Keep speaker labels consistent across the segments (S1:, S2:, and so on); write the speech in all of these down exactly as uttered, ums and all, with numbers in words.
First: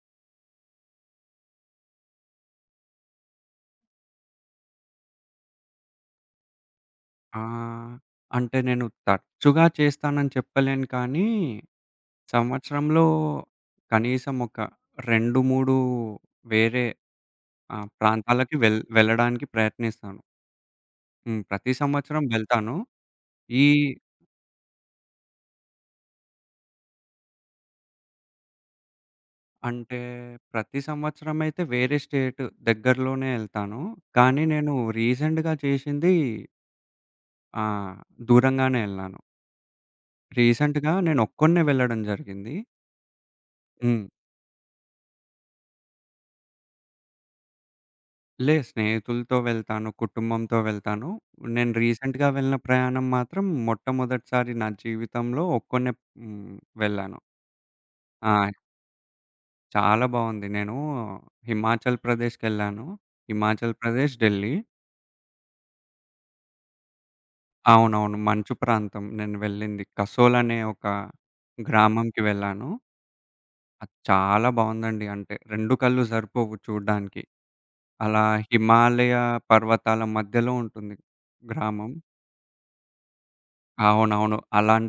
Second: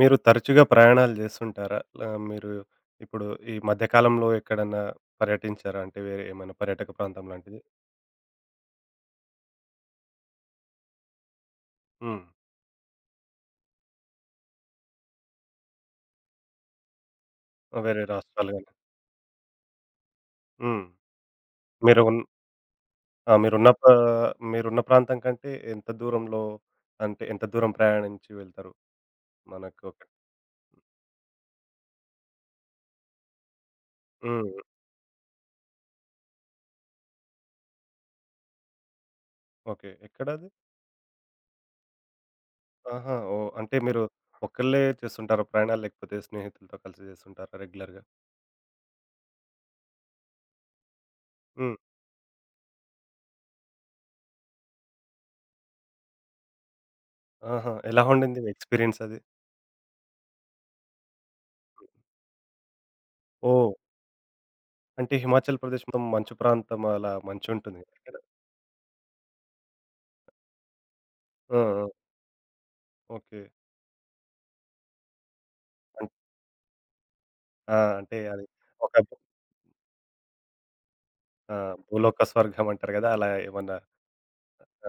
S1: మీరు తరచుగా ప్రయాణాలు చేస్తుంటారా? ల మీరు ఇప్పుడు ఈ మధ్య కాలంలో ఎక్కడన్నా పర్యటించారా? అంటే వేరే ఏమైనా పర్యాటక ప్రాంతం
S2: ఆ!
S1: లాంటిది?
S2: అంటే నేను తరచుగా చేస్తానని చెప్పలేను కానీ,
S1: హ్మ్.
S2: సంవత్సరంలో కనీసం ఒక రెండు, మూడు వేరే ఆహ్,
S1: వేరే రాష్ట్రాలు
S2: ప్రాంతాలకి
S1: గాని.
S2: వెళ్ వెళ్ళడానికి ప్రయత్నిస్తాను.
S1: హ్మ్.
S2: హ్మ్. ప్రతి
S1: మీరు ఉన్
S2: సంవత్సరం వెళ్తాను.
S1: ఆ!
S2: ఈ
S1: మీరున్న పా మీరున్న ప్రాంతం కంటే ఎంత దూరంలో, అంటే ఎంత దూరం ప్రయాణించి వెళ్తారు? మనకు
S2: అంటే
S1: ఒక
S2: ప్రతి సంవత్సరం అయితే వేరే స్టేట్ దగ్గరలోనే ఎళ్తాను. కానీ
S1: హ్మ్.
S2: నేను రీసెంట్‌గా చేసింది, ఆహ్, దూరంగానే ఎళ్ళాను.
S1: ఓకే, ఎక్కడది?
S2: రీసెంట్‌గా నేను ఒక్కడినే వెళ్ళడం జరిగింది.
S1: ఆహా! ఓహ్! అంటే మీరు
S2: హ్మ్.
S1: ఒక్కళ్ళే చేస్తుంటారా ప్రయాణాలు? లేకపోతే స్నేహితులతో కలిసి చేస్తుంటారా రెగ్యులర్‌గా?
S2: లేదు, స్నేహితులతో వెళ్తాను, కుటుంబంతో వెళ్తాను. నేను
S1: హ్మ్.
S2: రీసెంట్‌గా వెళ్ళిన ప్రయాణం మాత్రం మొట్టమొదటిసారి నా జీవితంలో ఒక్కడినే హ్మ్. వెళ్ళాను.
S1: ఆహా! ఎలా ఉండింది
S2: ఆ!
S1: మీ ఎక్స్‌పీరియన్స్ అది?
S2: చాలా బావుంది. నేను హిమాచల్ ప్రదేశ్‌కెళ్ళాను.
S1: ఓహ్!
S2: హిమాచల్ ప్రదేశ్, ఢిల్లీ.
S1: అంటే హిమాచల్ ప్రదేశ్ మొత్తం మంచు ప్రాంతం, అలా మంచుంటుంది
S2: అవునవును,
S1: కదా!
S2: మంచు ప్రాంతం నేను వెళ్ళింది. కసోల్ అనే ఒక
S1: ఆ! ఆ!
S2: గ్రామంకి వెళ్ళాను.
S1: ఓకే.
S2: అది చాలా బావుందండి. అంటే రెండు కళ్ళు
S1: అన్
S2: సరిపోవు చూడ్డానికి.
S1: ఆ! అంటే
S2: అలా
S1: అది ఒక
S2: హిమాలయ పర్వతాల మధ్యలో ఉంటుంది
S1: ఆ!
S2: గ్రామం.
S1: భూలోక స్వర్గం అంటారు గదా! అలా ఏమన్నా
S2: అవునవును,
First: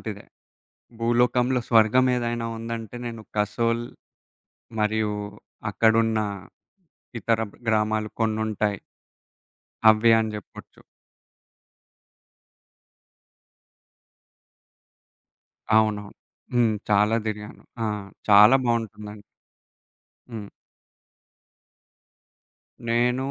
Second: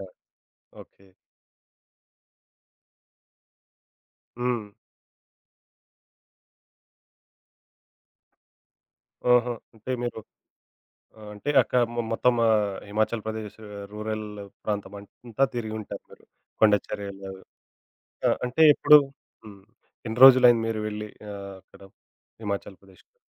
S1: ఆ! ఓకే.
S2: భూలోకంలో స్వర్గం ఏదైనా ఉందంటే నేను కసోల్
S1: హ్మ్.
S2: మరియు అక్కడున్న ఇతర గ్రామాలు కొన్నుంటాయి,
S1: ఆహా! అంటే
S2: అవి
S1: మీరు
S2: అని జెప్పొచ్చు.
S1: ఆహ్, అంటే అక్క మొ మొత్తం ఆహ్, హిమాచల్ ప్రదేశ్ రూరల్ ప్రాంతం అంతా తిరిగి ఉంటారు
S2: అవునవును,
S1: మీరు.
S2: హ్మ్.
S1: కొండ
S2: చాలా
S1: చర్యలు.
S2: తిరిగాను. ఆ!
S1: ఆ!
S2: చాలా
S1: అంటే ఎప్పుడు
S2: బావుంటుందండి.
S1: హ్మ్. ఎన్ని
S2: హ్మ్.
S1: రోజులైంది మీరు వెళ్ళి ఆహ్, అక్కడ హిమాచల్ ప్రదేశ్‌కి?
S2: నేను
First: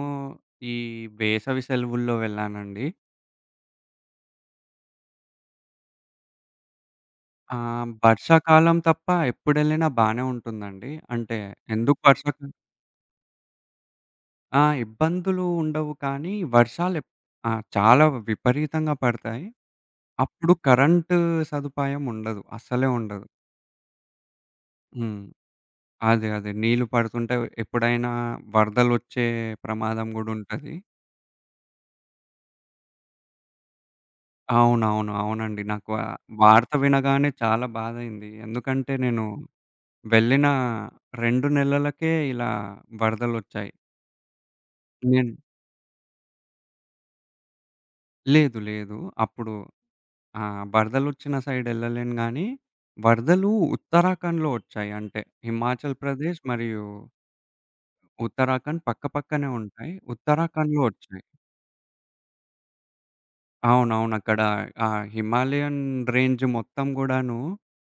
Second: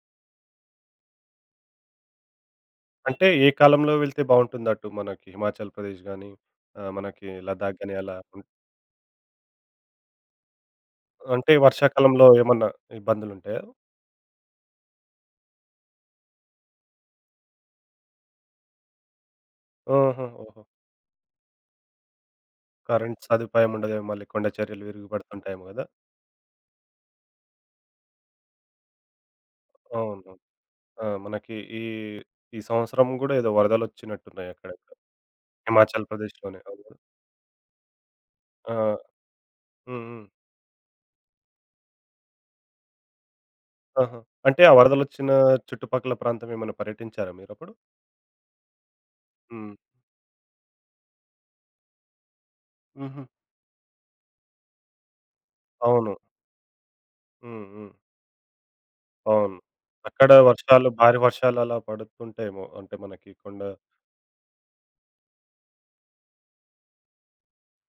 S2: ఈ వేసవి సెలవుల్లో వెళ్ళానండి.
S1: అంటే ఏ కాలంలో వెళ్తే బావుంటుంది అటు మనకి హిమాచల్ ప్రదేశ్ గాని, ఆహ్, మనకి లదాఖ్
S2: ఆహ్,
S1: గాని అలా?
S2: వర్షాకాలం తప్ప ఎప్పుడెళ్ళినా బానే ఉంటుందండి. అంటే
S1: అంటే
S2: ఎందుకు
S1: వర్షాకాలంలో
S2: వర్షాకాలం,
S1: ఏమన్నా ఇబ్బందులుంటాయా?
S2: ఆ! ఇబ్బందులు ఉండవు కానీ, వర్షాలెప్ ఆ! చాలా విపరీతంగా పడతాయి.
S1: ఆహా! ఓహో!
S2: అప్పుడు
S1: ఓహో.
S2: కరెంటు సదుపాయం ఉండదు, అస్సలే
S1: కరెంట్
S2: ఉండదు.
S1: సదుపాయం ఉండదేమో, మళ్ళీ కొండ చర్యలు
S2: హ్మ్.
S1: విరిగిపడుతుంటాయేమో గదా!
S2: అదే, అదే. నీళ్ళు పడుతుంటే ఎప్పుడైనా వరదలొచ్చే ప్రమాదం గూడా
S1: అవును.
S2: ఉంటది.
S1: ఆ! మనకి ఈ, ఈ సంవత్సరం గూడా ఏదో వరదలొచ్చినట్టున్నాయి అక్కడక్కడ.
S2: అవునవును, అవునండి. నాకు ఆ
S1: హిమాచల్ ప్రదేశ్‌లోనే
S2: వార్త
S1: అవును.
S2: వినగానే చాలా బాధయింది. ఎందుకంటే
S1: ఆ!
S2: నేను
S1: హ్మ్. హ్మ్.
S2: వెళ్ళిన రెండు నెలలకే ఇలా వరదలొచ్చాయి.
S1: ఆహా! అంటే ఆ
S2: నేను
S1: వరదలొచ్చిన చుట్టుపక్కల ప్రాంతం ఏమైనా పర్యటించారా మీరప్పుడు?
S2: లేదు, లేదు. అప్పుడు
S1: హ్మ్.
S2: ఆ! వరదలొచ్చిన సైడ్ ఎళ్ళలేను గానీ,
S1: హుహు.
S2: వరదలు ఉత్తరాఖండ్‌లో వచ్చాయి. అంటే హిమాచల్
S1: అవును.
S2: ప్రదేశ్ మరియు
S1: హ్మ్. హ్మ్.
S2: ఉత్తరాఖండ్ పక్కపక్కనే
S1: అవును.
S2: ఉంటాయి.
S1: అక్కడ
S2: ఉత్తరాఖండ్‌లో
S1: వర్షాలు, భారీ
S2: వచ్చాయి.
S1: వర్షాలు అలా పడుతుంటేమో అంటే మనకి కొండ
S2: అవునవును. అక్కడ ఆ హిమాలయన్ రేంజ్ మొత్తం గూడాను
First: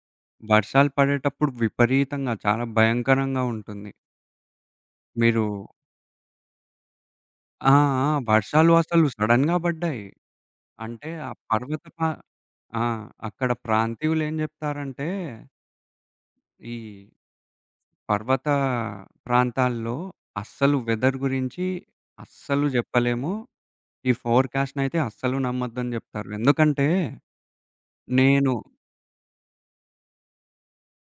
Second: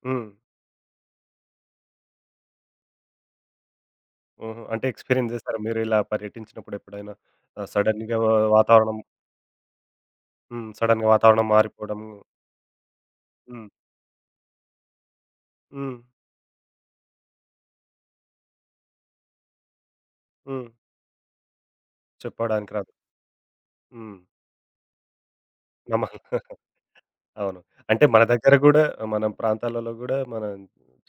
S1: హ్మ్.
S2: వర్షాలు పడేటప్పుడు విపరీతంగా చాలా భయంకరంగా ఉంటుంది.
S1: హుహు. అంటే ఎక్స్‌పీరియన్స్
S2: మీరు
S1: జేసారా మీరు ఇలా పర్యటించినప్పుడు ఎప్పుడైనా? ఆహ్,
S2: ఆ! ఆ!
S1: సడెన్‌గా వా
S2: వర్షాలు
S1: వాతావరణం
S2: అసలు సడెన్‌గా పడ్డాయి.
S1: హ్మ్. సడెన్‌గా
S2: అంటే ఆ
S1: వాతావరణం
S2: పర్వత
S1: మారిపోవడం.
S2: పా ఆ! అక్కడ
S1: హ్మ్.
S2: ప్రాంతీయులు ఏం జెప్తారంటే,
S1: హ్మ్.
S2: ఈ పర్వత ప్రాంతాల్లో
S1: హ్మ్.
S2: అస్సలు వెదర్ గురించి అస్సలు
S1: చెప్పడానికి రాదు.
S2: జెప్పలేము. ఈ
S1: హ్మ్.
S2: ఫోర్‌కాస్ట్‌నయితే అస్సలు నమ్మొద్దని
S1: నమ్మ
S2: జెప్తారు. ఎందుకంటే
S1: అవును. అంటే మన దగ్గర
S2: నేను
S1: గూడా మన ప్రాంతాలలో గూడా మనం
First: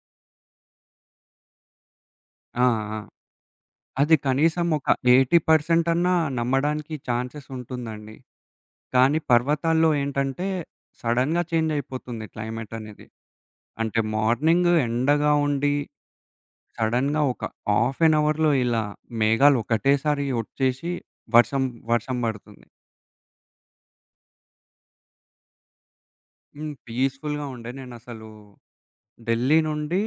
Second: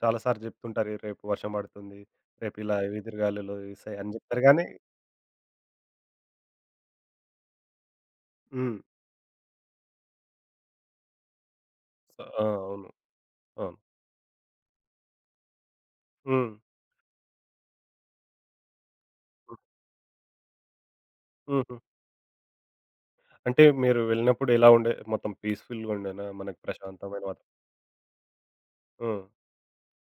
S1: చాలా సార్లు జెప్తుంటారు. "ఈ రేపు వర్షం పడుతుంది. రేపు
S2: ఆ!
S1: ఇలా
S2: ఆ!
S1: ఎదురుగాలులు వీస్తాయి" అని
S2: అది
S1: జెప్తారు గానీ
S2: కనీసం ఒక ఎనభై శాతం అన్నా నమ్మడానికి ఛాన్సెస్ ఉంటుందండి.
S1: హ్మ్.
S2: కానీ పర్వతాల్లో ఏంటంటే, సడెన్‌గా చేంజ్ అయిపోతుంది
S1: ఆ!
S2: క్లైమేట్
S1: అవును.
S2: అనేది.
S1: అవును.
S2: అంటే మార్నింగ్ ఎండగా ఉండి,
S1: హ్మ్.
S2: సడెన్‌గా ఒక హాఫ్ ఎన్ అవర్‌లో ఇలా మేఘాలు
S1: హ్మ్.
S2: ఒకటేసారి వచ్చేసి వర్షం
S1: హుహు.
S2: వర్షం పడుతుంది.
S1: అంటే మీరు వెళ్ళినప్పుడు ఎలా ఉండే? మొత్తం పీస్‌ఫుల్‌గా ఉండేనా? మనకి
S2: హ్మ్.
S1: ప్రశాంతమైన వాతా
S2: పీస్‌ఫుల్‌గా ఉండే. నేనసలు
S1: హ్మ్.
S2: ఢిల్లీ నుండి,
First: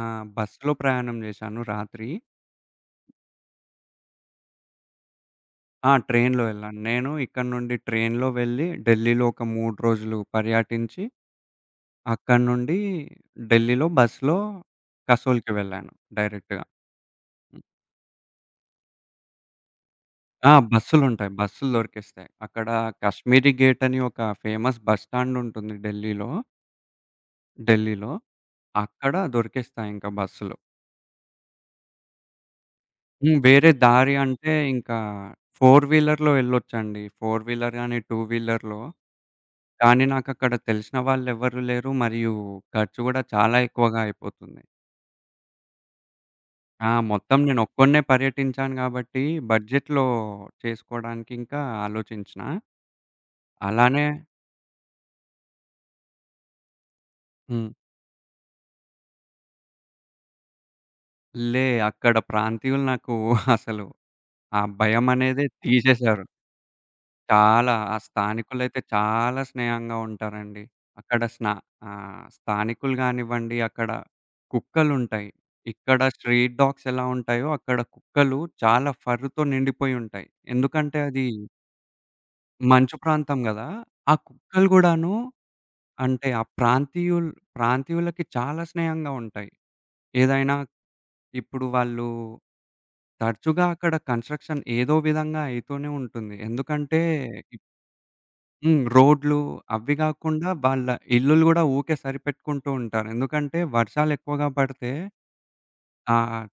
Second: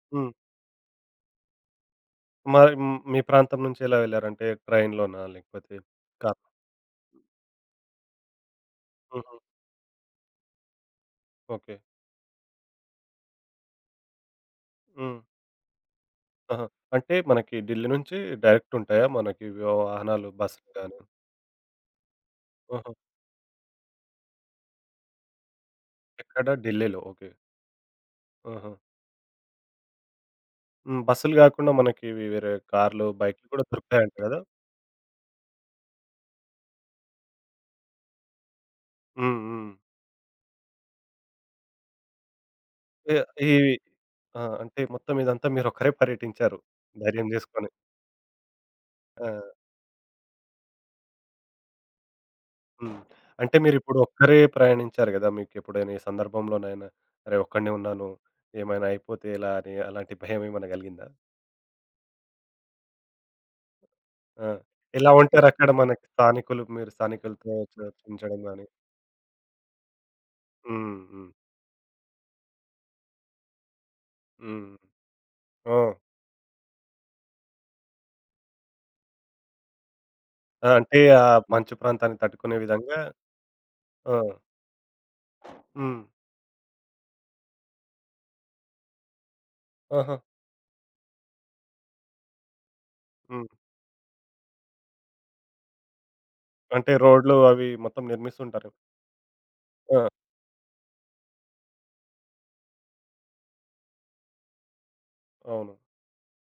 S2: ఆహ్,
S1: హ్మ్.
S2: బస్సులో ప్రయాణం చేశాను రాత్రి.
S1: మరి హ్మ్. మీ ప్రాంతం నుంచి ఎలా వెళ్లారంటే, ట్రైన్‌లోనా? లేకపోతే
S2: ఆ!
S1: కార్
S2: ట్రైన్‌లో వెళ్ళాను. నేను ఇక్కడి నుండి ట్రైన్‌లో వెళ్ళి ఢిల్లీలో
S1: హుహు.
S2: ఒక మూడు రోజులు పర్యటించి,
S1: ఓకే.
S2: అక్కడి నుండి ఢిల్లీలో బస్‌లో
S1: హ్మ్.
S2: కసోల్‌కి వెళ్ళాను డైరెక్ట్‌గా.
S1: ఆహా! అంటే మనకి ఢిల్లీ నుంచి డైరెక్ట్ ఉంటాయా? మనకి వాహనాలు
S2: ఆ!
S1: బస్సులు గాని
S2: బస్సులుంటాయి, బస్సులు దొరికేస్తాయి. అక్కడ
S1: ఆహా!
S2: 'కశ్మీరీ గేట్' అని ఒక ఫేమస్ బస్ స్టాండ్ ఉంటుంది ఢిల్లీలో.
S1: ఎక్కడ? ఢిల్లీలో. ఓకే.
S2: ఢిల్లీలో.
S1: ఆహా!
S2: అక్కడ దొరికేస్తాయి ఇంకా బస్సులు.
S1: హ్మ్. బస్సులు గాకుండా మనకి ఇవి వేరే కార్లు,
S2: హ్మ్.
S1: బైక్‌లు కూడా
S2: వేరే దారి
S1: దొరుకుతాయంట గదా!
S2: అంటే ఇంకా ఫోర్ వీలర్‌లో వెళ్ళొచ్చండి. ఫోర్ వీలర్ గాని, టూ వీలర్‌లో.
S1: హ్మ్. హ్మ్.
S2: కానీ నాకక్కడ తెలిసిన వాళ్ళెవ్వరు లేరు, మరియు ఖర్చు
S1: ఏ
S2: గూడా చాలా
S1: ఇవి
S2: ఎక్కువగా
S1: ఆ!
S2: అయిపోతుంది.
S1: అంటే మొత్తం ఇదంతా మీరొక్కరే పర్యటించారు.
S2: ఆ!
S1: ధైర్యం
S2: మొత్తం
S1: జేసుకొని.
S2: నేనొక్కడినే పర్యటించాను గాబట్టి
S1: ఆ!
S2: బడ్జెట్‌లో చేసుకోవడానికి ఇంకా ఆలోచించిన.
S1: హ్మ్. అంటే మీరిప్పుడు
S2: అలానే.
S1: ఒక్కరే ప్రయాణించారు గదా! మీకెప్పుడైనా ఈ సందర్భంలోనైనా అరే!
S2: హ్మ్.
S1: ఒక్కడినే ఉన్నాను, ఏమైనా అయిపోతే ఎలా అని, అలాంటి భయం ఏమైనా గలిగిందా?
S2: లే అక్కడ ప్రాంతీయులు నాకు అసలు
S1: ఆ!
S2: ఆ
S1: ఎలా
S2: భయమనేదే
S1: ఉంటారక్కడ మనకి
S2: తీసేశారు.
S1: స్థానికులు, మీరు స్థానికులతో
S2: చాలా. ఆ
S1: చర్చించడం గాని
S2: స్థానికులైతే చాలా స్నేహంగా ఉంటారండి.
S1: హ్మ్.
S2: అక్కడ
S1: హ్మ్.
S2: స్నా ఆహ్, స్థానికులు గానివ్వండి, అక్కడ
S1: హ్మ్.
S2: కుక్కలుంటాయి.
S1: ఓహ్!
S2: ఇక్కడ స్ట్రీట్ డాగ్స్ ఎలా ఉంటాయో, అక్కడ కుక్కలు చాలా ఫర్‌తో నిండిపోయి ఉంటాయి.
S1: ఆ!
S2: ఎందుకంటే
S1: అంటే
S2: అది
S1: ఆ మంచు ప్రాంతాన్ని తట్టుకునే
S2: మంచు
S1: విధంగా
S2: ప్రాంతం గదా! ఆ
S1: ఆ!
S2: కుక్కలు గూడాను
S1: హ్మ్.
S2: అంటే ఆ ప్రాంతీయుల్ ప్రాంతీయులకి చాలా స్నేహంగా ఉంటాయి.
S1: ఆహా!
S2: ఏదైనా ఇప్పుడు వాళ్ళు
S1: హ్మ్.
S2: తరచుగా అక్కడ కన్‌స్ట్రక్షన్ ఏదో విధంగా అయితూనే ఉంటుంది.
S1: అంటే
S2: ఎందుకంటే
S1: రోడ్లు అవి మొత్తం నిర్మిస్తుంటారు.
S2: హ్మ్. రోడ్లు అవి
S1: ఆ!
S2: గాకుండా వాళ్ళ ఇల్లులు గూడా ఊకే సరిపెట్టుకుంటూ ఉంటారు. ఎందుకంటే వర్షాలెక్కువగా పడితే,
S1: అవును.
S2: ఆహ్,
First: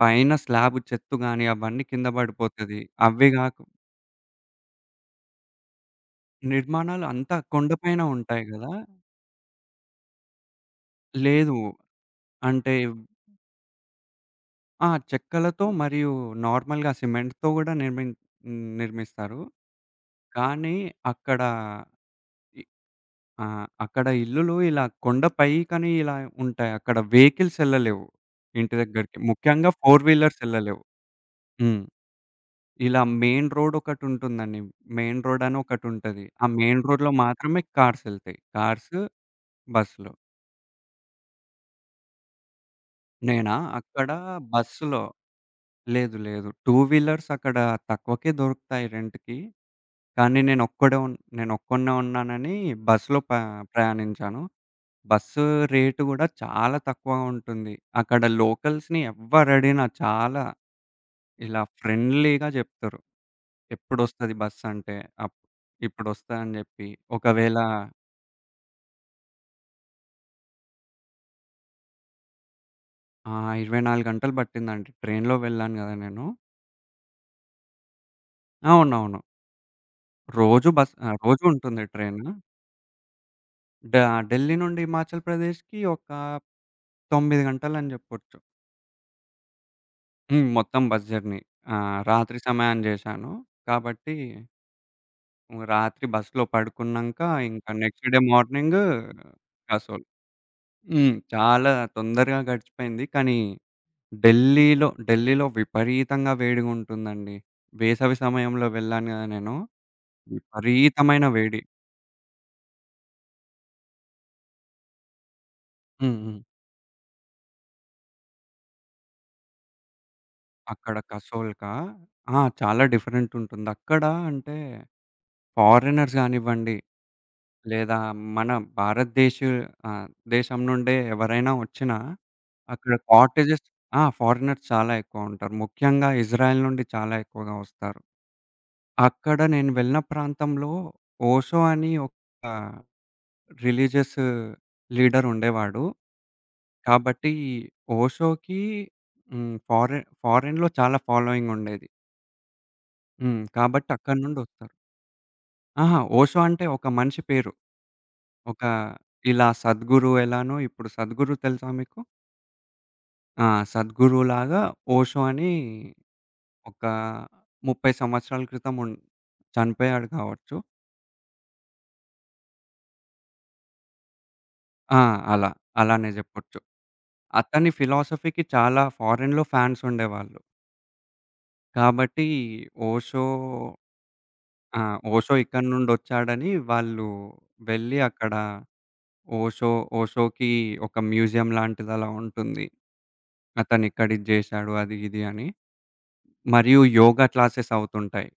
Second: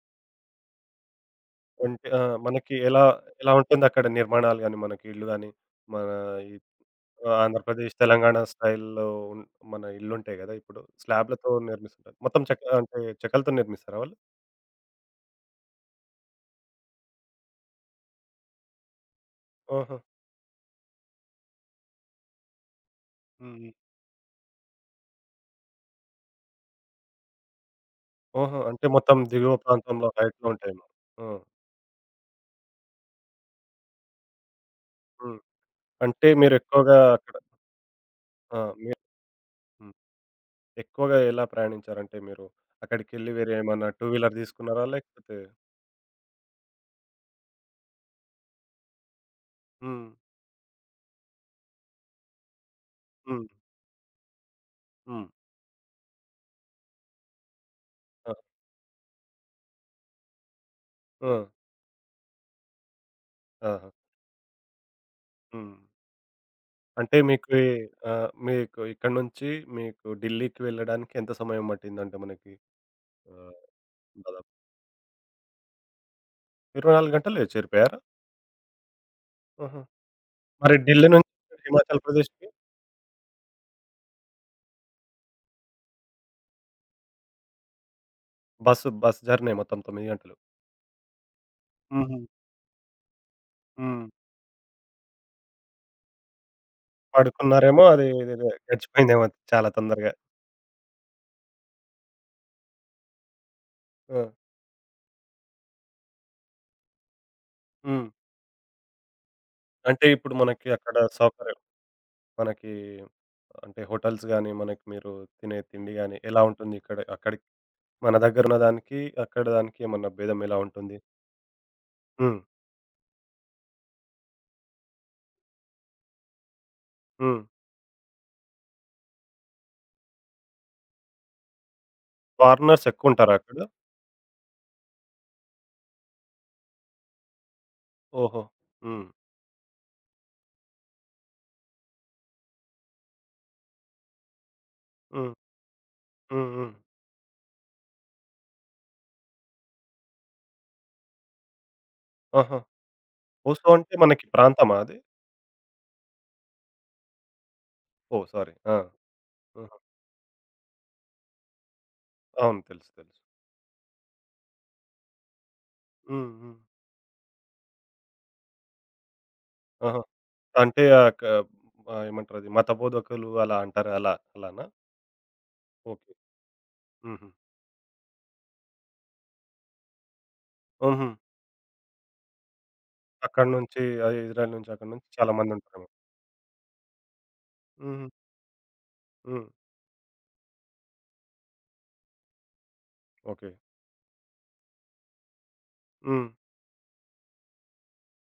S2: పైన స్లాబు చెత్తు గాని అవన్నీ కింద
S1: అంటే ఆ! మనకి
S2: పడిపోతది.
S1: ఎలా
S2: అవి
S1: ఎలా
S2: గాకు
S1: ఉంటుందక్కడ నిర్మాణాలు గాని, మనకి ఇల్లు గాని, మన ఈ
S2: నిర్మాణాలు
S1: ఆ!
S2: అంతా కొండ
S1: ఆంధ్రప్రదేశ్,
S2: పైన
S1: తెలంగాణ
S2: ఉంటాయి గదా!
S1: స్టైల్‌లో ఉన్ మన ఇళ్ళుంటాయి గదా! ఇప్పుడు స్లాబ్‌లతో
S2: లేదు,
S1: నిర్మిస్తుంటారు. మొత్తం చెక్క,
S2: అంటే
S1: అంటే చెక్కలతో నిర్మిస్తారా వాళ్ళు?
S2: ఆ! చెక్కలతో మరియు నార్మల్‌గా సిమెంట్‌తో గూడా నిర్మిన్ హ్మ్. నిర్మిస్తారు.
S1: ఓహో!
S2: కానీ అక్కడ ఆ!
S1: హ్మ్. హ్మ్.
S2: అక్కడ ఇల్లులు ఇలా కొండ పైకని ఇలా ఉంటాయి. అక్కడ వెహికల్స్ ఎళ్ళలేవు
S1: ఓహో!
S2: ఇంటి
S1: అంటే
S2: దగ్గరికి.
S1: మొత్తం దిగువ
S2: ముఖ్యంగా ఫోర్
S1: ప్రాంతంలో
S2: వీలర్స్
S1: హైట్‌లో
S2: ఎళ్ళలేవు.
S1: ఉంటాయేమో. ఆ!
S2: హ్మ్. ఇలా మెయిన్ రోడ్ ఒకటుంటుందండి. మెయిన్
S1: హ్మ్.
S2: రోడ్ అని ఒకటుంటది.
S1: అంటే
S2: ఆ మెయిన్
S1: మీరెక్కువగా
S2: రోడ్‌లో
S1: అక్కడ
S2: మాత్రమే కార్స్ ఎళ్తాయి.
S1: ఆ!
S2: కార్స్,
S1: మీరు హ్మ్.
S2: బస్సులు.
S1: ఎక్కువగా ఎలా ప్రయాణించారంటే మీరు అక్కడికెళ్ళి
S2: నేనా
S1: వేరే ఏమన్నా టూ
S2: అక్కడ
S1: వీలర్ తీసుకున్నారా?
S2: బస్సులో
S1: లేకపోతే
S2: లేదు లేదు, టూ వీలర్స్ అక్కడ తక్కువకే దొరుకుతాయి రెంట్‌కి.
S1: హ్మ్.
S2: కానీ నేనొక్కడే ఉన్ నేనొక్కడినే ఉన్నానని బస్సులో ప
S1: హ్మ్.
S2: ప్రయాణించాను.
S1: హ్మ్.
S2: బస్సు రేటు గూడా చాలా తక్కువగా ఉంటుంది. అక్కడ
S1: ఆ!
S2: లోకల్స్‌ని ఎవ్వరడిగినా చాలా
S1: ఆ!
S2: ఇలా ఫ్రెండ్లీగా జెప్తరు.
S1: ఆహా!
S2: ఎప్పుడొస్తది బస్సంటే, అప్
S1: హ్మ్.
S2: ఇప్పుడొస్తదని జెప్పి.
S1: అంటే మీకు
S2: ఒకవేళ
S1: ఈ ఆహ్, మీకు ఇక్కడి నుంచి మీకు ఢిల్లీకి వెళ్ళడానికి ఎంత సమయం పట్టిందంటే మనకి? ఆ!
S2: ఆ! ఇరవై నాలుగు గంటలు
S1: దాదాపు
S2: పట్టిందండి. ట్రైన్‌లో వెళ్ళాను గదా నేను.
S1: ఇరవై నాలుగు గంటల్లో చేరిపోయారా?
S2: అవునవును.
S1: ఆహా!
S2: రోజు
S1: మరి
S2: బస్,
S1: ఢిల్లీ
S2: ఆహ్, రోజు
S1: నుంచి
S2: ఉంటుంది
S1: హిమాచల్
S2: ట్రైన్.
S1: ప్రదేశ్‌కి
S2: డ ఢిల్లీ నుండి హిమాచల్ ప్రదేశ్‌కి ఒక తొమ్మిది గంటలని జెప్పొచ్చు.
S1: బస్సు బస్ జర్నీ మొత్తం తొమ్మిది గంటలు.
S2: హ్మ్. మొత్తం బస్ జర్నీ. ఆ!
S1: హుహు.
S2: రాత్రి సమయాన జేశాను.
S1: హ్మ్.
S2: కాబట్టి హ్మ్. రాత్రి బస్‌లో పడుకున్నంక ఇంకా
S1: పడుకున్నారేమో,
S2: నెక్స్ట్
S1: అది
S2: డే
S1: ఇదేదో
S2: మార్నింగ్
S1: గడిచిపోయిందేమో చాలా
S2: కసోల్.
S1: తొందరగా.
S2: హ్మ్. చాలా తొందరగా గడిచిపోయింది. కానీ
S1: ఆ!
S2: ఢిల్లీలో ఢిల్లీలో విపరీతంగా వేడిగుంటుందండి.
S1: హ్మ్.
S2: వేసవి సమయంలో వెళ్ళాను గదా నేను.
S1: అంటే ఇప్పుడు మనకి అక్కడ
S2: విపరీతమైన
S1: సౌకర్యం
S2: వేడి.
S1: మనకి అంటే హోటల్స్ గాని, మనకి మీరు తినే తిండి
S2: హ్మ్.
S1: గాని
S2: హ్మ్.
S1: ఎలా ఉంటుంది? ఇక్కడ అక్కడికి మన దగ్గరున్న దానికి, అక్కడ దానికి ఏమన్నా భేదం ఎలా
S2: అక్కడ
S1: ఉంటుంది?
S2: కసోల్‌కా
S1: హ్మ్.
S2: ఆ! చాలా డిఫరెంట్ ఉంటుంది. అక్కడ అంటే ఫారినర్స్ గానివ్వండి,
S1: హ్మ్.
S2: లేదా మన భారతదేశ, ఆహ్, దేశం నుండే ఎవరైనా ఒచ్చినా,
S1: ఫారినర్స్
S2: అక్కడ
S1: ఎక్కువుంటారా అక్కడ?
S2: కాటేజెస్. ఆ! ఫారినర్స్ చాలా ఎక్కువ ఉంటారు. ముఖ్యంగా ఇజ్రాయెల్ నుండి చాలా ఎక్కువగా వస్తారు.
S1: ఓహో! హ్మ్.
S2: అక్కడ నేను వెళ్ళిన ప్రాంతంలో ఓషో అని ఒక రిలీజియస్ లీడర్
S1: హ్మ్.
S2: ఉండేవాడు.
S1: హ్మ్. హ్మ్.
S2: కాబట్టి ఓషోకి హ్మ్. ఫారెన్ ఫారెన్‌లో చాలా ఫాలోయింగ్ ఉండేది.
S1: ఆహా!
S2: హ్మ్.
S1: ఓసో
S2: కాబట్టి
S1: అంటే
S2: అక్కడి
S1: మనకి
S2: నుండి వస్తారు.
S1: ప్రాంతమా అది?
S2: అహా! ఓషో అంటే ఒక మనిషి పేరు.
S1: ఓహ్! సారీ.
S2: ఒక
S1: ఆ!
S2: ఇలా
S1: హుహు.
S2: సద్గురు ఎలానో, ఇప్పుడు సద్గురు తెలుసా మీకు?
S1: అవును, తెలుసు, తెలుసు.
S2: ఆ! సద్గురులాగా ఓషో అని
S1: హ్మ్. హ్మ్.
S2: ఒక ముప్పై సంవత్సరాల క్రితం ఉన్
S1: ఆహా!
S2: చనిపోయాడు కావచ్చు.
S1: అంటే ఆహ్, క ఆహ్, ఏమంటారది మతబోధకులు అలా అంటారు. అలా అలానా?
S2: ఆ! అలా, అలానే
S1: ఓకే.
S2: జెప్పొచ్చు.
S1: హుహు.
S2: అతని ఫిలాసఫీకి చాలా ఫారెన్‌లో ఫాన్స్ ఉండేవాళ్ళు.
S1: హుహు.
S2: కాబట్టి ఓషో
S1: అక్కడి నుంచి ఆహ్, ఇజ్రాయెల్ నుంచి
S2: ఆ!
S1: అక్కడి నుంచి చాలా
S2: ఓషో ఇక్కడి
S1: మందుంటారేమో.
S2: నుండొచ్చాడని వాళ్ళు వెళ్ళి
S1: హుహు.
S2: అక్కడ
S1: హ్మ్.
S2: ఓషో ఓషోకి ఒక మ్యూజియం లాంటిదలా ఉంటుంది,
S1: ఓకే.
S2: అతనిక్కడిది జేశాడు అది ఇది అని.
S1: హ్మ్.
S2: మరియు యోగా క్లాసెస్ అవుతుంటాయి.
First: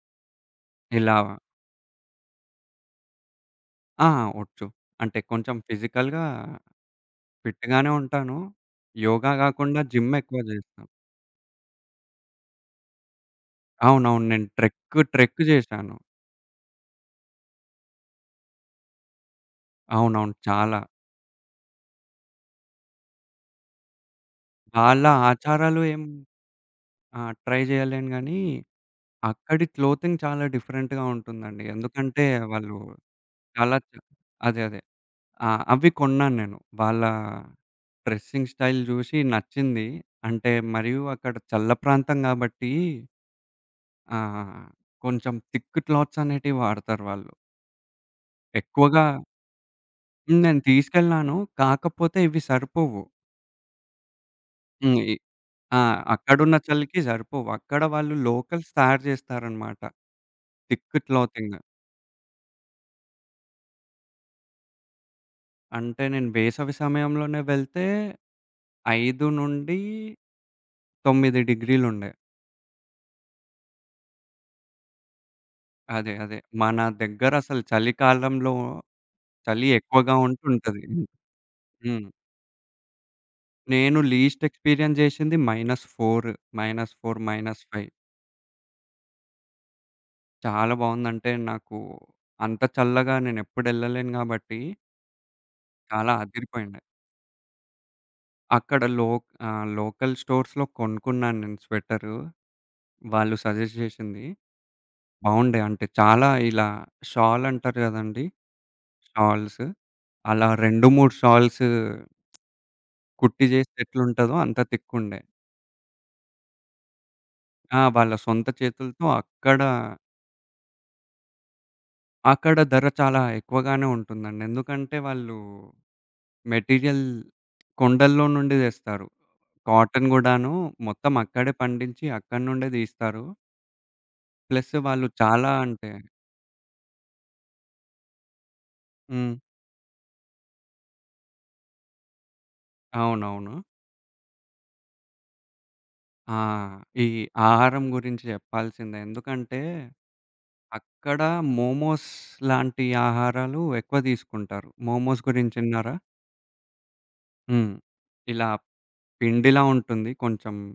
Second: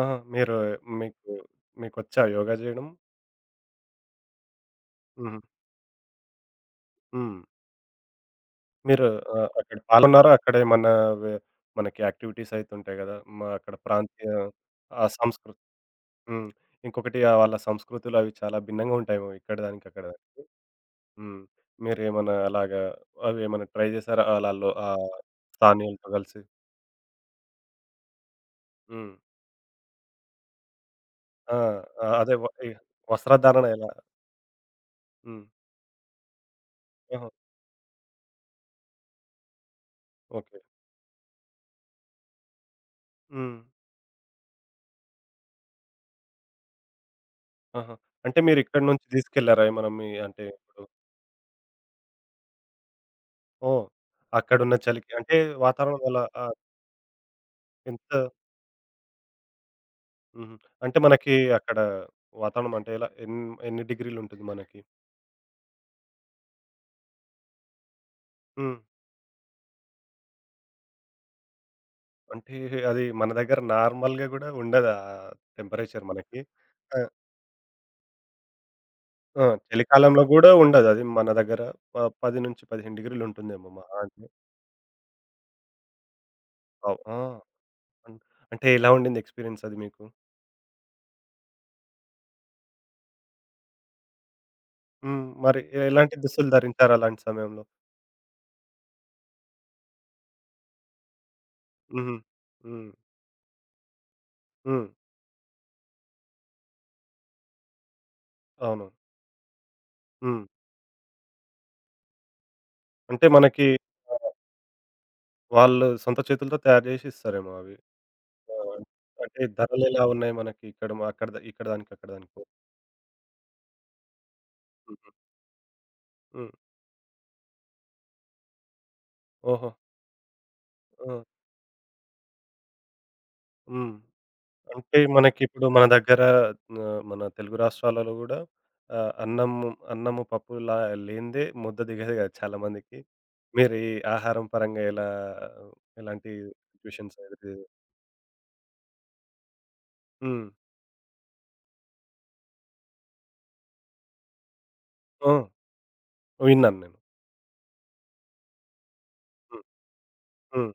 S1: ఆహా! మీరు
S2: ఇలా
S1: మీకు మీకొచ్చా యోగా జేయడం?
S2: ఆ! వచ్చు. అంటే
S1: హుహు.
S2: కొంచెం ఫిజికల్‌గా
S1: హ్మ్.
S2: ఫిట్‌గానే ఉంటాను.
S1: మీరు
S2: యోగా
S1: ఆహ్, అక్కడ
S2: గాకుండా జిమ్
S1: పాల్గొన్నారా?
S2: ఎక్కువ జేస్తాను.
S1: అక్కడేమన్నా వె మనకి యాక్టివిటీస్ అయితుంటాయి గదా! మా అక్కడ
S2: అవునవును,
S1: ప్రాంతీయ
S2: నేను ట్రెక్,
S1: ఆ
S2: ట్రెక్
S1: సంస్కృ
S2: జేశాను.
S1: హ్మ్. ఇంకొకటి ఆహ్, వాళ్ళ సంస్కృతులు అవి చాలా భిన్నంగా ఉంటాయేమో ఇక్కడ దానికి అక్కడ
S2: అవునవును,
S1: దానికి.
S2: చాలా.
S1: హ్మ్. మీరేమన్నా అలాగా అవేమన్నా ట్రై చేసారా? ఆళ్ళలో
S2: వాళ్ళ
S1: ఆహ్,
S2: ఆచారాలు ఏం
S1: స్థానీయులతో కలిసి?
S2: ఆహ్, ట్రై జేయలేను గానీ,
S1: హ్మ్.
S2: అక్కడి క్లోతింగ్ చాలా డిఫరెంట్‌గా
S1: ఆ!
S2: ఉంటుందండి.
S1: ఆ!
S2: ఎందుకంటే
S1: అదే వ ఇ
S2: వాళ్ళు
S1: వస్త్రధారణ
S2: చాలా చ
S1: ఎలా?
S2: అదే, అదే.
S1: హ్మ్.
S2: ఆ! అవి కొన్నాను నేను. వాళ్ళ
S1: ఆహా!
S2: డ్రెస్సింగ్ స్టైల్ జూసి నచ్చింది. అంటే
S1: ఓకే.
S2: మరియు అక్కడ చల్ల ప్రాంతం గాబట్టి,
S1: హ్మ్.
S2: ఆహ్, కొంచెం థిక్ క్లాత్స్ అనేటివి వాడతారు వాళ్ళు.
S1: ఆహా! అంటే మీరిక్కడి
S2: ఎక్కువగా
S1: నుంచి తీసుకెళ్లారా ఏమన్నా మీ
S2: హ్మ్.
S1: అంటే
S2: నేను
S1: ఇప్పుడు
S2: తీసుకెళ్ళాను. కాకపోతే ఇవి సరిపోవు.
S1: ఓహ్! అక్కడున్న
S2: హ్మ్.
S1: చలికి
S2: ఇ
S1: అంటే
S2: ఆ!
S1: వాతావరణం వల్ల
S2: అక్కడున్న
S1: ఆహ్,
S2: చలికి సరిపోవు. అక్కడ
S1: ఎంత
S2: వాళ్ళు లోకల్స్ తయారు చేస్తారనమాట
S1: హుహు.
S2: థిక్
S1: అంటే మనకి
S2: క్లాతింగ్.
S1: అక్కడ వాతావరణం అంటే ఎలా ఎన్ ఎన్ని డిగ్రీలుంటుంది మనకి?
S2: అంటే నేను వేసవి సమయంలోనే వెళ్తే
S1: హ్మ్.
S2: ఐదు నుండి తొమ్మిది డిగ్రీలుండే.
S1: అంటే అది మన దగ్గర నార్మల్‌గా గూడా ఉండదు ఆ టెంపరేచర్
S2: అదే, అదే.
S1: మనకి.
S2: మన
S1: ఆ!
S2: దగ్గర అసలు చలికాలంలో
S1: ఆ!
S2: చలి ఎక్కువగా
S1: చలికాలంలో గూడా
S2: ఉంటుంటది.
S1: ఉండదు. అది మన దగ్గర ప
S2: హ్మ్.
S1: పది నుండి పదిహేను ఉంటుందేమో మహా
S2: నేను
S1: అంటే.
S2: లీస్ట్ ఎక్స్‌పీరియన్స్ చేసింది మైనస్ నాలుగు,
S1: అవ్ ఆ!
S2: మైనస్ నాలుగు, మైనస్ ఐదు.
S1: అన్ అంటే ఎలా ఉండింది ఎక్స్‌పీరియన్స్ అది మీకు?
S2: చాలా బావుందంటే నాకు. అంత చల్లగా నేనెప్పుడు ఎళ్ళలేను గాబట్టి
S1: హ్మ్. మరి
S2: చాలా
S1: ఎలాంటి దుస్తులు
S2: అదిరిపోయిండే.
S1: ధరించారు అలాంటి సమయంలో?
S2: అక్కడ లో ఆహ్, లోకల్ స్టోర్స్‌లో కొనుక్కున్నాను నేను
S1: హుహు.
S2: స్వెటరు.
S1: హ్మ్.
S2: వాళ్ళు సజెస్ట్ చేసింది.
S1: హ్మ్.
S2: బావుండే అంటే. చాలా ఇలా షాల్ అంటారు కదండీ,
S1: అవును.
S2: షాల్స్.
S1: హ్మ్.
S2: అలా రెండు, మూడు షాల్స్
S1: అంటే
S2: కుట్టి
S1: మనకి
S2: చేస్తే
S1: ఆహ్,
S2: ఎట్లుంటదో అంత తిక్కుండే.
S1: వాళ్ళు సొంత చేతులతో తయారు జేసి ఇస్తారేమో అవి.
S2: ఆ! వాళ్ళ సొంత
S1: ఆ!
S2: చేతులతో
S1: అంటే
S2: అక్కడ,
S1: ధరలెలా ఉన్నాయి మనకి ఇక్కడ మ అక్కడ ద ఇక్కడ దానికి అక్కడ దానికి?
S2: అక్కడ ధర చాలా ఎక్కువగానే ఉంటుందండి. ఎందుకంటే
S1: హుహు.
S2: వాళ్ళు
S1: హ్మ్.
S2: మెటీరియల్ కొండల్లో నుండి తెస్తారు.
S1: ఓహో!
S2: కాటన్ గూడాను
S1: ఆ!
S2: మొత్తం అక్కడే పండించి అక్కడి నుండే తీస్తారు.
S1: హ్మ్.
S2: ప్లస్
S1: అంటే
S2: వాళ్ళు చాలా
S1: మనకిప్పుడు మన
S2: అంటే.
S1: దగ్గర ఆహ్, మన తెలుగు రాష్ట్రాలలో గూడా ఆహ్,
S2: హ్మ్.
S1: అన్నం అన్నము పప్పులా లేనిదే ముద్ద దిగదు గదా! చాలా మందికి.
S2: అవునవును.
S1: మీరు ఈ ఆహారం పరంగా ఎలా ఎలాంటి
S2: ఆ! ఈ
S1: సిట్యుయేషన్స్ ఎదురయ్యాయి?
S2: ఆహారం గురించి చెప్పాల్సిందే. ఎందుకంటే
S1: హ్మ్.
S2: అక్కడ మోమోస్ లాంటి ఆహారాలు ఎక్కువ తీసుకుంటారు. మోమోస్
S1: ఆ!
S2: గురించి ఇన్నారా?
S1: విన్నాను నేను.
S2: హ్మ్. ఇలా పిండిలా
S1: హ్మ్.
S2: ఉంటుంది. కొంచెం
S1: హ్మ్.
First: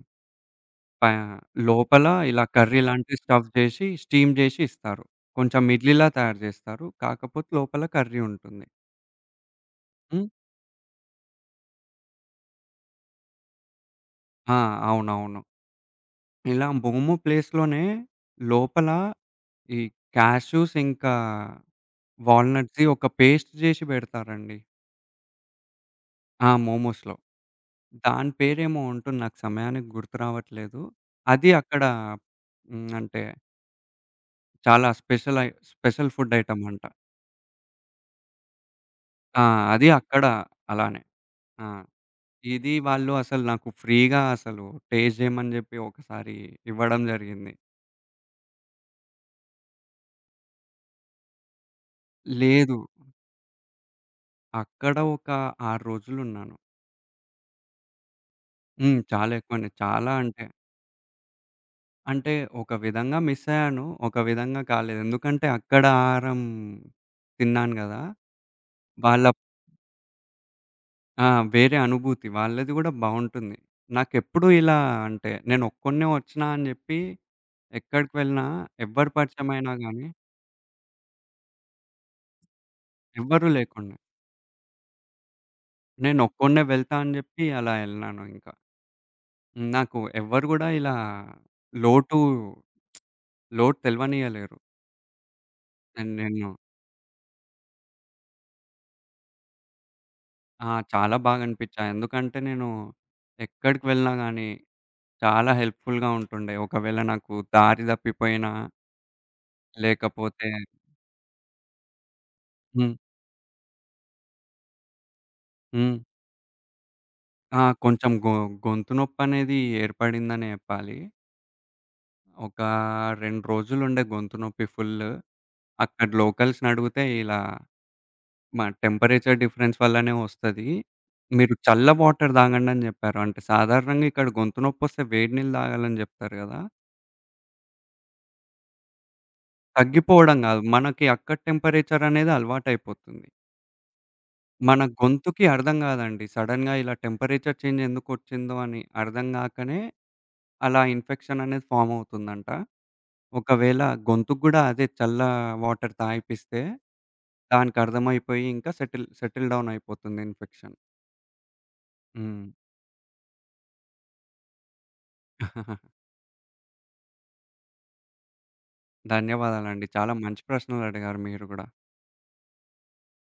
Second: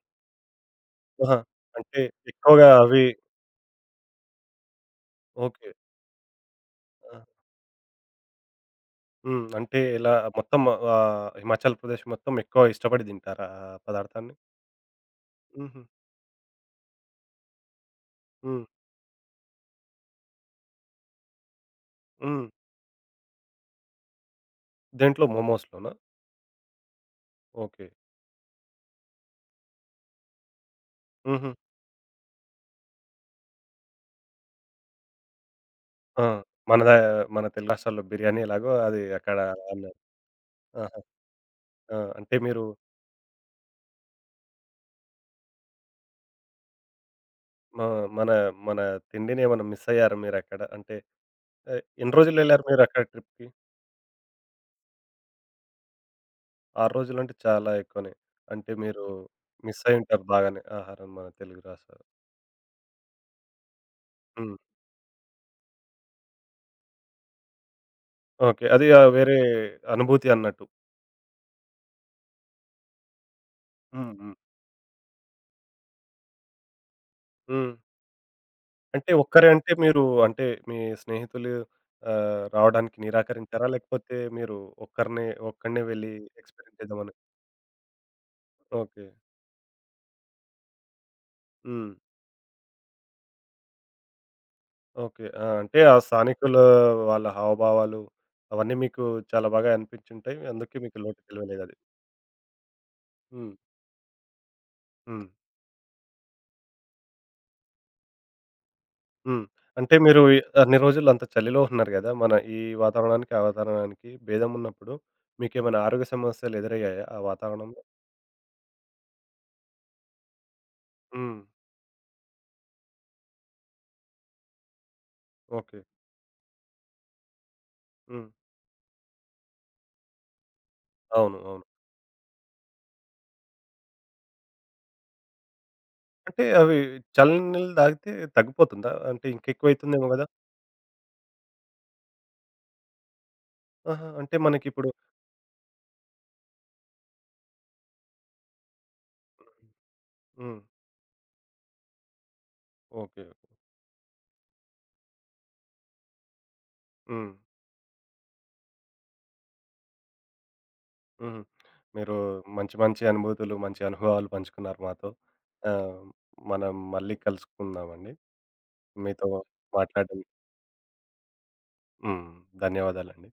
S2: ప
S1: ఆహా! అంటే
S2: లోపల ఇలా
S1: ఎక్కువగా
S2: కర్రీ
S1: అవి
S2: లాంటి స్టఫ్ చేసి, స్టీమ్ చేసి ఇస్తారు. కొంచెం
S1: ఓకే.
S2: ఇడ్లీలా తయారు చేస్తారు.
S1: ఆ!
S2: కాకపోతే లోపల కర్రీ ఉంటుంది.
S1: హ్మ్. అంటే ఇలా
S2: హ్మ్.
S1: మొత్తం ఆహ్, హిమాచల్ ప్రదేశ్ మొత్తం ఎక్కువ ఇష్టపడి తింటారా ఆ పదార్థాన్ని?
S2: ఆ! అవునవును.
S1: హుహు.
S2: ఇలా మోమో ప్లేస్‌లోనే
S1: హ్మ్.
S2: లోపల ఈ కాష్యూస్ ఇంకా
S1: హ్మ్.
S2: వాల్‌నట్స్‌ది ఒక పేస్ట్ జేసి బెడతారండి.
S1: దేంట్లో, మోమోస్‌లోనా?
S2: ఆ! మోమోస్‌లో.
S1: ఓకే.
S2: దాని పేరేమో ఉంటుంది. నాకు సమయానికి గుర్తు రావట్లేదు.
S1: హుహు.
S2: అది అక్కడ హ్మ్. అంటే చాలా స్పెషల్ ఐ స్పెషల్
S1: ఆ!
S2: ఫుడ్ ఐటెమ్ అంట.
S1: మనదా మన తెలుగు రాష్ట్రాల్లో బిర్యానీ ఎలాగో అది అక్కడ
S2: ఆ! అది
S1: అన్నారు.
S2: అక్కడ
S1: ఆహా!
S2: అలానే. ఆ!
S1: ఆ! అంటే మీరు
S2: ఇది వాళ్ళు అసలు నాకు ఫ్రీగా అసలు టేస్ట్ జేయమని జెప్పి ఒకసారి ఇవ్వడం జరిగింది.
S1: మా మన మన తిండిని ఏమన్నా మిస్ అయ్యారా మీరక్కడ? అంటే ఆహ్, ఎన్ని రోజులెళ్లారు
S2: లేదు,
S1: మీరక్కడ ట్రిప్‌కి?
S2: అక్కడ ఒక ఆరు రోజులున్నాను.
S1: ఆరు రోజులంటే చాలా ఎక్కువనే. అంటే
S2: హ్మ్.
S1: మీరు
S2: చాలా ఎక్కువనే.
S1: మిస్
S2: చాలా
S1: అయ్యుంటారు
S2: అంటే,
S1: బాగానే ఆహారం మన తెలుగు రాష్ట్రాలు.
S2: అంటే ఒక విధంగా మిస్ అయ్యాను, ఒక
S1: హ్మ్.
S2: విధంగా కాలేదు. ఎందుకంటే అక్కడ ఆహారం తిన్నాను గదా!
S1: ఓకే. అది ఆహ్,
S2: వాళ్ళ
S1: వేరే అనుభూతి అన్నట్టు.
S2: ఆ! వేరే అనుభూతి, వాళ్ళది గూడా బావుంటుంది.
S1: హ్మ్. హ్మ్.
S2: నాకెప్పుడూ ఇలా అంటే నేనొక్కడినే ఒచ్చినా అని జెప్పి
S1: హ్మ్.
S2: ఎక్కడికి వెళ్ళినా, ఎవ్వరి
S1: అంటే ఒక్కరే అంటే
S2: పరిచయమైనా
S1: మీరు
S2: గానీ
S1: అంటే మీ స్నేహితులు ఆహ్, రావడానికి
S2: ఎవ్వరూ
S1: నిరాకరించారా?
S2: లేకుండే,
S1: లేకపోతే మీరు ఒక్కరినే ఒక్కడినే వెళ్లి
S2: నేనొక్కడినే
S1: ఎక్స్‌పీరియన్స్
S2: వెళ్తా
S1: చేద్దామని
S2: అని జెప్పి అలా ఎళ్ళాను ఇంకా.
S1: ఓకే.
S2: నాకు ఎవ్వరు గూడా ఇలా
S1: హ్మ్.
S2: లోటు, లోటు తెలవనీయలేరు.
S1: ఓకే. ఆ! అంటే ఆ
S2: అండ్ నేను
S1: స్థానికుల వాళ్ళ హావభావాలు అవన్నీ మీకు చాలా బాగా అనిపించుంటాయి.
S2: ఆ!
S1: అందుకే మీకు
S2: చాలా
S1: లోటు
S2: బాగా
S1: తెలవలేదది.
S2: అనిపిచ్చాయి. ఎందుకంటే నేను
S1: హ్మ్.
S2: ఎక్కడికి వెళ్ళినా గానీ
S1: హ్మ్.
S2: చాలా హెల్ప్‌ఫుల్‌గా ఉంటుండే. ఒకవేళ నాకు దారి తప్పిపోయినా,
S1: హ్మ్. అంటే మీరు ఈ
S2: లేకపోతే.
S1: అన్ని రోజులు అంత చలిలో ఉన్నారు గదా! మన ఈ
S2: హ్మ్.
S1: వాతావరణానికి, ఆ వాతావరణానికి భేదం ఉన్నప్పుడు మీకేమైనా
S2: హ్మ్.
S1: ఆరోగ్య సమస్యలు ఎదురయ్యాయా ఆ
S2: ఆ!
S1: వాతావరణంలో?
S2: కొంచెం గొ గొంతు నొప్పనేది ఏర్పడిందనే చెప్పాలి.
S1: హ్మ్.
S2: ఒక రెండు రోజులుండే గొంతు నొప్పి ఫుల్.
S1: ఓకే.
S2: అక్కడ లోకల్స్‌ని అడిగితే ఇలా,
S1: హ్మ్.
S2: మా టెంపరేచర్ డిఫరెన్స్ వల్లనే వస్తది.
S1: అవును,
S2: మీరు
S1: అవును.
S2: చల్ల వాటర్ తాగండని చెప్పారు. అంటే సాధారణంగా ఇక్కడ గొంతు నొప్పొస్తే వేడి నీళ్ళు తాగాలని చెప్తారు
S1: అంటే
S2: కదా!
S1: అవి చల్లని నీళ్ళు తాగితే తగ్గిపోతుందా? అంటే ఇంకెక్కువైతుందేమో గదా!
S2: తగ్గిపోవడం కాదు, మనకి అక్కడ టెంపరేచర్ అనేది అలవాటయిపోతుంది.
S1: ఆహా! అంటే
S2: మన
S1: మనకిప్పుడు
S2: గొంతుకి అర్థం కాదండి, సడెన్‌గా ఇలా టెంపరేచర్ చేంజ్ ఎందుకొచ్చిందో అని అర్థం గాకనే
S1: హ్మ్.
S2: అలా ఇన్ఫెక్షన్ అనేది ఫార్మ్ అవుతుందంట.
S1: ఓకే.
S2: ఒకవేళ గొంతుకు గూడా అదే చల్ల వాటర్ తాగిపిస్తే
S1: హ్మ్.
S2: దానికర్థమైపోయి ఇంకా సెటిల్ సెటిల్ డౌన్ అయిపోతుంది ఇన్ఫెక్షన్.
S1: హుహు. మీరు మంచి మంచి అనుభూతులు, మంచి అనుభవాలు పంచుకున్నారు మాతో.
S2: హ్మ్.
S1: ఆహ్, మనం మళ్ళీ కలుసుకుందామండి. మీతో
S2: ధన్యవాదాలండి. చాలా
S1: మాట్లాడడం
S2: మంచి ప్రశ్నలు అడిగారు మీరు గూడా.
S1: హ్మ్. ధన్యవాదాలండి.